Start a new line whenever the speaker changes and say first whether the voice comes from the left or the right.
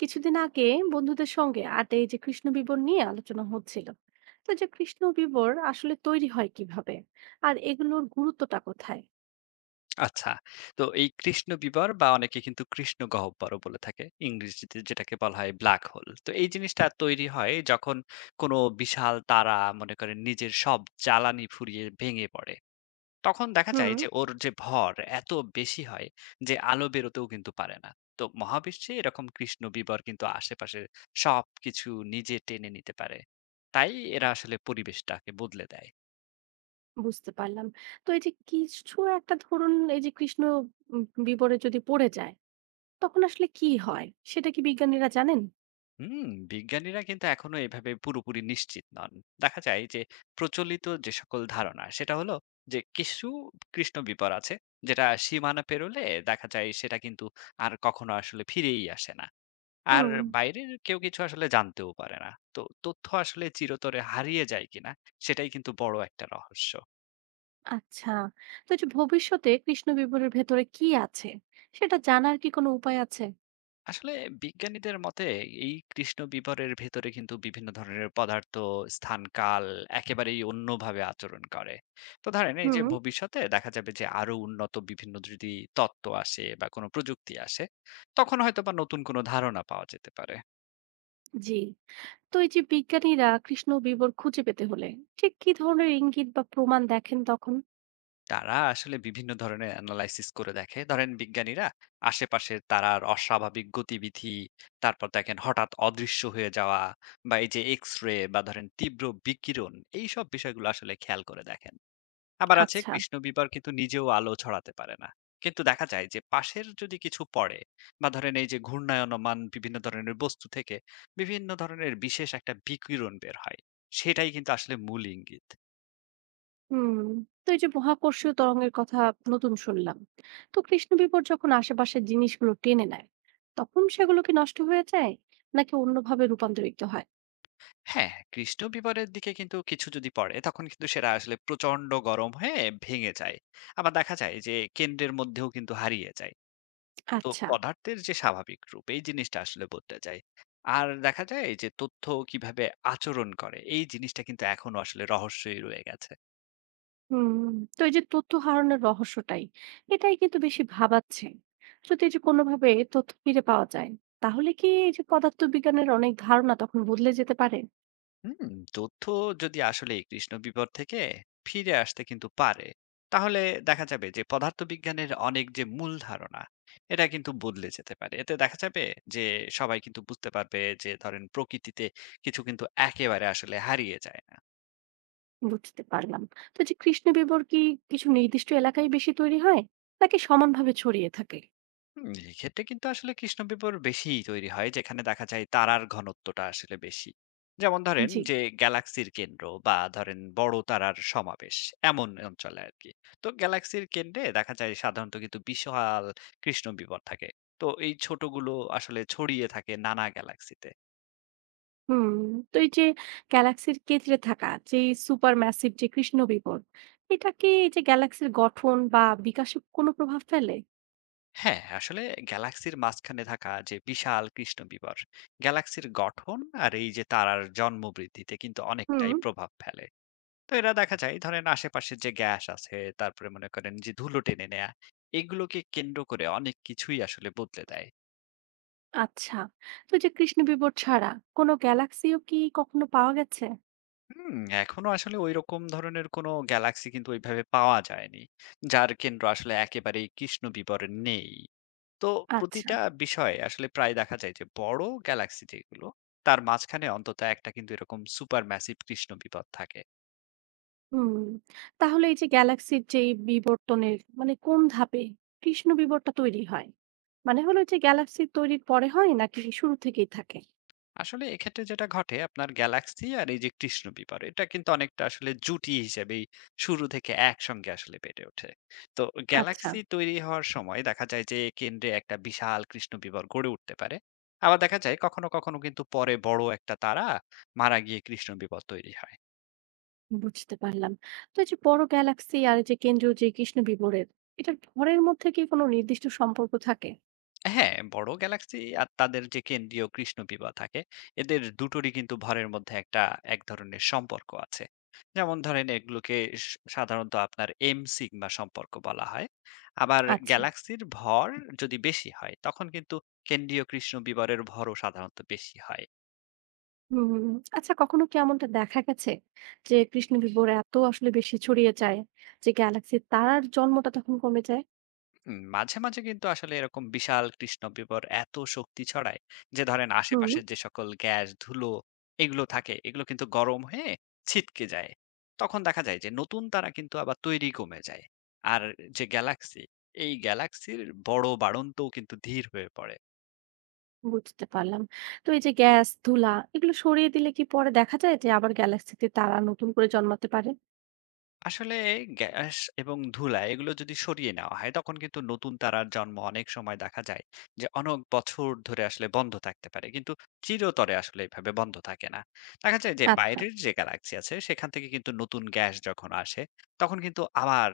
right: কিছুদিন আগে বন্ধুদের সঙ্গে আড্ডায় এই যে কৃষ্ণ বিবর নিয়ে আলোচনা হচ্ছিল। তো এই যে কৃষ্ণ বিবর আসলে তৈরি হয় কিভাবে, আর এগুলোর গুরুত্বটা কোথায়?
left: আচ্ছা। তো এই কৃষ্ণ বিবর বা অনেকে কিন্তু কৃষ্ণ গহ্বরও বলে থাকে। ইংরেজিতে যেটাকে বলা হয় ব্ল্যাক হোল। তো এই জিনিসটা তৈরি হয় যখন কোনো বিশাল তারা মনে করেন নিজের সব জ্বালানি ফুরিয়ে ভেঙে পড়ে। তখন দেখা যায়
right: হুম,
left: যে ওর যে ভর এত বেশি হয় যে আলো বেরোতেও কিন্তু পারে না। তো মহাবিশ্বে এরকম কৃষ্ণ বিবর কিন্তু আশেপাশের সবকিছু নিজে টেনে নিতে পারে। তাই এরা আসলে পরিবেশটাকে বদলে দেয়।
right: বুঝতে পারলাম। তো এই যে কিছু একটা ধরুন, এই যে কৃষ্ণ বিবরে যদি পড়ে যায়, তখন আসলে কি হয়? সেটা কি বিজ্ঞানীরা জানেন?
left: হুম, বিজ্ঞানীরা কিন্তু এখনো এভাবে পুরোপুরি নিশ্চিত নন। দেখা যায় যে প্রচলিত যে সকল ধারণা, সেটা হলো যে কিছু কৃষ্ণ বিপদ আছে, যেটা সীমানা পেরোলে দেখা যায় সেটা কিন্তু আর কখনো আসলে ফিরেই আসে না। আর
right: হুম।
left: বাইরের কেউ কিছু আসলে জানতেও পারে না। তো তথ্য আসলে চিরতরে হারিয়ে যায় কিনা, সেটাই কিন্তু বড় একটা রহস্য।
right: আচ্ছা, তো এই যে ভবিষ্যতে কৃষ্ণ বিবরের ভেতরে কি আছে সেটা জানার কি কোনো উপায় আছে?
left: আসলে বিজ্ঞানীদের মতে এই কৃষ্ণ বিবরের ভেতরে কিন্তু বিভিন্ন ধরনের পদার্থ, স্থান কাল একেবারেই অন্যভাবে আচরণ করে। তো ধরেন এই যে
right: হুম।
left: ভবিষ্যতে দেখা যাবে যে আরো উন্নত বিভিন্ন যদি তত্ত্ব আসে বা কোনো প্রযুক্তি আসে, তখন হয়তো বা নতুন কোনো ধারণা পাওয়া যেতে পারে।
right: জি। তো এই যে বিজ্ঞানীরা কৃষ্ণ বিবর খুঁজে পেতে হলে ঠিক কি ধরনের ইঙ্গিত বা প্রমাণ দেখেন তখন?
left: তারা আসলে বিভিন্ন ধরনের অ্যানালাইসিস করে দেখে, ধরেন বিজ্ঞানীরা আশেপাশের তারার অস্বাভাবিক গতিবিধি, তারপর দেখেন হঠাৎ অদৃশ্য হয়ে যাওয়া, বা এই যে এক্স রে বা ধরেন তীব্র বিকিরণ, এই সব বিষয়গুলো আসলে খেয়াল করে দেখেন। আবার আছে,
right: আচ্ছা।
left: কৃষ্ণ বিবর কিন্তু নিজেও আলো ছড়াতে পারে না, কিন্তু দেখা যায় যে পাশের যদি কিছু পড়ে বা ধরেন এই যে ঘূর্ণায়মান বিভিন্ন ধরনের বস্তু থেকে বিভিন্ন ধরনের বিশেষ একটা বিকিরণ বের হয়, সেটাই কিন্তু আসলে মূল ইঙ্গিত।
right: হুম। তো এই যে মহাকর্ষীয় তরঙ্গের কথা নতুন শুনলাম। তো কৃষ্ণ বিপদ যখন আশেপাশের জিনিসগুলো টেনে নেয়, তখন সেগুলো কি নষ্ট হয়ে যায়, নাকি অন্যভাবে রূপান্তরিত হয়?
left: হ্যাঁ, কৃষ্ণ বিবরের দিকে কিন্তু কিছু যদি পড়ে তখন কিন্তু সেটা আসলে প্রচন্ড গরম হয়ে ভেঙে যায়। আবার দেখা যায় যে কেন্দ্রের মধ্যেও কিন্তু হারিয়ে যায়। তো
right: আচ্ছা।
left: পদার্থের যে স্বাভাবিক রূপ, এই জিনিসটা আসলে বদলে যায়। আর দেখা যায় যে তথ্য কিভাবে আচরণ করে, এই জিনিসটা কিন্তু এখনো আসলে রহস্যই রয়ে গেছে।
right: হুম। তো এই যে তথ্য হারানোর রহস্যটাই, এটাই কিন্তু বেশি ভাবাচ্ছে। যদি এই যে কোনোভাবে তথ্য ফিরে পাওয়া যায়, তাহলে কি এই যে পদার্থবিজ্ঞানের অনেক ধারণা তখন বদলে যেতে পারে?
left: হুম, তথ্য যদি আসলে এই কৃষ্ণ বিপদ থেকে ফিরে আসতে কিন্তু পারে, তাহলে দেখা যাবে যে পদার্থবিজ্ঞানের অনেক যে মূল ধারণা, এটা কিন্তু বদলে যেতে পারে। এতে দেখা যাবে যে সবাই কিন্তু বুঝতে পারবে যে ধরেন প্রকৃতিতে কিছু কিন্তু একেবারে আসলে হারিয়ে যায় না।
right: বুঝতে পারলাম। তো যে কৃষ্ণ বিবর কি কিছু নির্দিষ্ট এলাকায় বেশি তৈরি হয়? নাকি সমানভাবে ছড়িয়ে থাকে?
left: হুম, এক্ষেত্রে কিন্তু আসলে কৃষ্ণপিপুর বেশিই তৈরি হয় যেখানে দেখা যায় তারার ঘনত্বটা আসলে বেশি। যেমন ধরেন
right: জি।
left: যে গ্যালাক্সির কেন্দ্র বা ধরেন বড় তারার সমাবেশ, এমন অঞ্চলে আর কি। তো গ্যালাক্সির কেন্দ্রে দেখা যায় সাধারণত কিন্তু বিশাল কৃষ্ণপিপর থাকে। তো এই ছোটগুলো আসলে ছড়িয়ে থাকে নানা গ্যালাক্সিতে।
right: হুম, তো এই যে গ্যালাক্সির কেন্দ্রে থাকা যে সুপার ম্যাসিভ যে কৃষ্ণ বিবর, এটা কি এই যে গ্যালাক্সির গঠন বা বিকাশে কোনো প্রভাব ফেলে?
left: হ্যাঁ, আসলে গ্যালাক্সির মাঝখানে থাকা যে বিশাল কৃষ্ণপিপর, গ্যালাক্সির গঠন আর এই যে তারার জন্ম বৃদ্ধিতে কিন্তু
right: হুম।
left: অনেকটাই প্রভাব ফেলে। তো এরা দেখা যায় ধরেন আশেপাশের যে গ্যাস আছে, তারপরে মনে করেন যে ধুলো টেনে নেয়া, এগুলোকে কেন্দ্র করে অনেক কিছুই আসলে বদলে দেয়।
right: আচ্ছা, তো এই যে কৃষ্ণ বিবর ছাড়া কোনো গ্যালাক্সিও কি কখনো পাওয়া গেছে?
left: হুম, এখনো আসলে ওই রকম ধরনের কোনো গ্যালাক্সি কিন্তু ওইভাবে পাওয়া যায়নি যার কেন্দ্র আসলে একেবারেই কৃষ্ণ বিবরণ নেই। তো
right: আচ্ছা।
left: প্রতিটা বিষয়ে আসলে প্রায় দেখা যায় যে বড় গ্যালাক্সি যেগুলো, তার মাঝখানে অন্তত একটা কিন্তু এরকম সুপার ম্যাসিভ কৃষ্ণ বিপদ থাকে।
right: হুম, তাহলে এই যে গ্যালাক্সির যে এই বিবর্তনের মানে কোন ধাপে কৃষ্ণ বিবরটা তৈরি হয়? মানে হলো যে গ্যালাক্সি তৈরির পরে হয় নাকি শুরু থেকেই থাকে?
left: আসলে এক্ষেত্রে যেটা ঘটে, আপনার গ্যালাক্সি আর এই যে কৃষ্ণ বিবর, এটা কিন্তু অনেকটা আসলে জুটি হিসেবেই শুরু থেকে একসঙ্গে আসলে বেড়ে ওঠে। তো
right: আচ্ছা,
left: গ্যালাক্সি তৈরি হওয়ার সময় দেখা যায় যে কেন্দ্রে একটা বিশাল কৃষ্ণ বিবর গড়ে উঠতে পারে। আবার দেখা যায় কখনো কখনো কিন্তু পরে বড় একটা তারা মারা গিয়ে কৃষ্ণ বিবর তৈরি হয়।
right: বুঝতে পারলাম। তো এই যে বড় গ্যালাক্সি আর এই যে কেন্দ্রীয় যে কৃষ্ণ বিবরের, এটার ভরের মধ্যে কি কোনো নির্দিষ্ট সম্পর্ক থাকে?
left: হ্যাঁ, বড় গ্যালাক্সি আর তাদের যে কেন্দ্রীয় কৃষ্ণপিপা থাকে, এদের দুটোরই কিন্তু ভরের মধ্যে একটা এক ধরনের সম্পর্ক আছে। যেমন ধরেন এগুলোকে স সাধারণত আপনার M সিগমা সম্পর্ক বলা হয়। আবার
right: আচ্ছা।
left: গ্যালাক্সির ভর যদি বেশি হয়, তখন কিন্তু কেন্দ্রীয় কৃষ্ণবিবরের ভরও সাধারণত বেশি হয়।
right: হুম। আচ্ছা, কখনো কি এমনটা দেখা গেছে যে কৃষ্ণ বিবর এত আসলে বেশি ছড়িয়ে যায় যে গ্যালাক্সির তারার জন্মটা তখন কমে যায়?
left: মাঝে মাঝে কিন্তু আসলে এরকম বিশাল কৃষ্ণ বিবর এত শক্তি ছড়ায় যে ধরেন
right: হুম,
left: আশেপাশের যে সকল গ্যাস ধুলো এগুলো থাকে, এগুলো কিন্তু গরম হয়ে ছিটকে যায়। তখন দেখা যায় যে নতুন তারা কিন্তু আবার তৈরি কমে যায়। আর যে গ্যালাক্সি, এই গ্যালাক্সির বড় বাড়ন্তও কিন্তু ধীর হয়ে পড়ে।
right: বুঝতে পারলাম। তো এই যে গ্যাস, ধুলা এগুলো সরিয়ে দিলে কি পরে দেখা যায় যে আবার গ্যালাক্সিতে তারা নতুন করে জন্মাতে পারে?
left: আসলে গ্যাস এবং ধুলা এগুলো যদি সরিয়ে নেওয়া হয় তখন কিন্তু নতুন তারার জন্ম অনেক সময় দেখা যায় যে অনেক বছর ধরে আসলে বন্ধ থাকতে পারে, কিন্তু চিরতরে আসলে এভাবে বন্ধ থাকে না। দেখা যায় যে
right: আচ্ছা।
left: বাইরের যে গ্যালাক্সি আছে, সেখান থেকে কিন্তু নতুন গ্যাস যখন আসে তখন কিন্তু আবার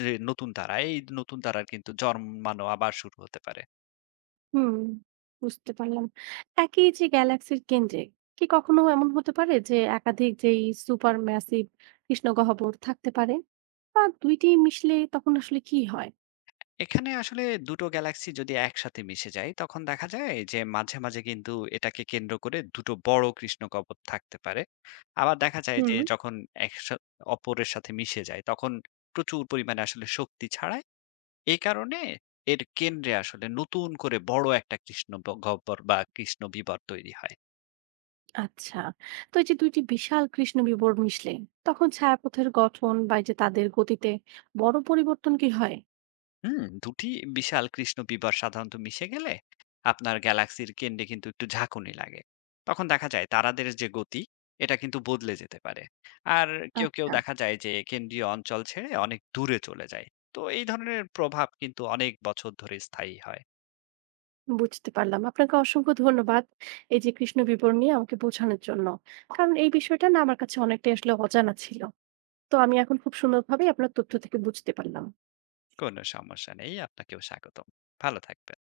left: যে নতুন তারা, এই নতুন তারার কিন্তু জন্মানো আবার শুরু হতে পারে।
right: হুম, বুঝতে পারলাম। একই যে গ্যালাক্সির কেন্দ্রে কি কখনো এমন হতে পারে যে একাধিক যেই সুপার ম্যাসিভ কৃষ্ণ গহ্বর থাকতে পারে? বা ২ টি মিশলে তখন আসলে কি হয়?
left: এখানে আসলে দুটো গ্যালাক্সি যদি একসাথে মিশে যায় তখন দেখা যায় যে মাঝে মাঝে কিন্তু এটাকে কেন্দ্র করে দুটো বড় কৃষ্ণগহ্বর থাকতে পারে। আবার দেখা যায়
right: হুম।
left: যে যখন একসাথে অপরের সাথে মিশে যায় তখন প্রচুর পরিমাণে আসলে শক্তি ছাড়ায়। এই কারণে এর কেন্দ্রে আসলে নতুন করে বড় একটা কৃষ্ণ গহ্বর বা কৃষ্ণ বিবর তৈরি হয়।
right: আচ্ছা, তো এই যে ২ টি বিশাল কৃষ্ণ বিবর মিশলে তখন ছায়াপথের গঠন বা এই যে তাদের গতিতে বড় পরিবর্তন কি হয়?
left: হুম, ২ টি বিশাল কৃষ্ণ বিবার সাধারণত মিশে গেলে আপনার গ্যালাক্সির কেন্দ্রে কিন্তু একটু ঝাঁকুনি লাগে। তখন দেখা যায় তারাদের যে গতি, এটা কিন্তু বদলে যেতে পারে। আর কেউ
right: আচ্ছা,
left: দেখা যায় যে কেন্দ্রীয় অঞ্চল ছেড়ে অনেক দূরে চলে যায়। তো এই ধরনের প্রভাব কিন্তু অনেক বছর ধরে স্থায়ী হয়।
right: বুঝতে পারলাম। আপনাকে অসংখ্য ধন্যবাদ, এই যে কৃষ্ণ বিবরণ নিয়ে আমাকে বোঝানোর জন্য। কারণ এই বিষয়টা না আমার কাছে অনেকটাই আসলে অজানা ছিল। তো আমি এখন খুব সুন্দরভাবেই আপনার তথ্য থেকে বুঝতে পারলাম।
left: কোনো সমস্যা নেই। আপনাকেও স্বাগতম। ভালো থাকবেন।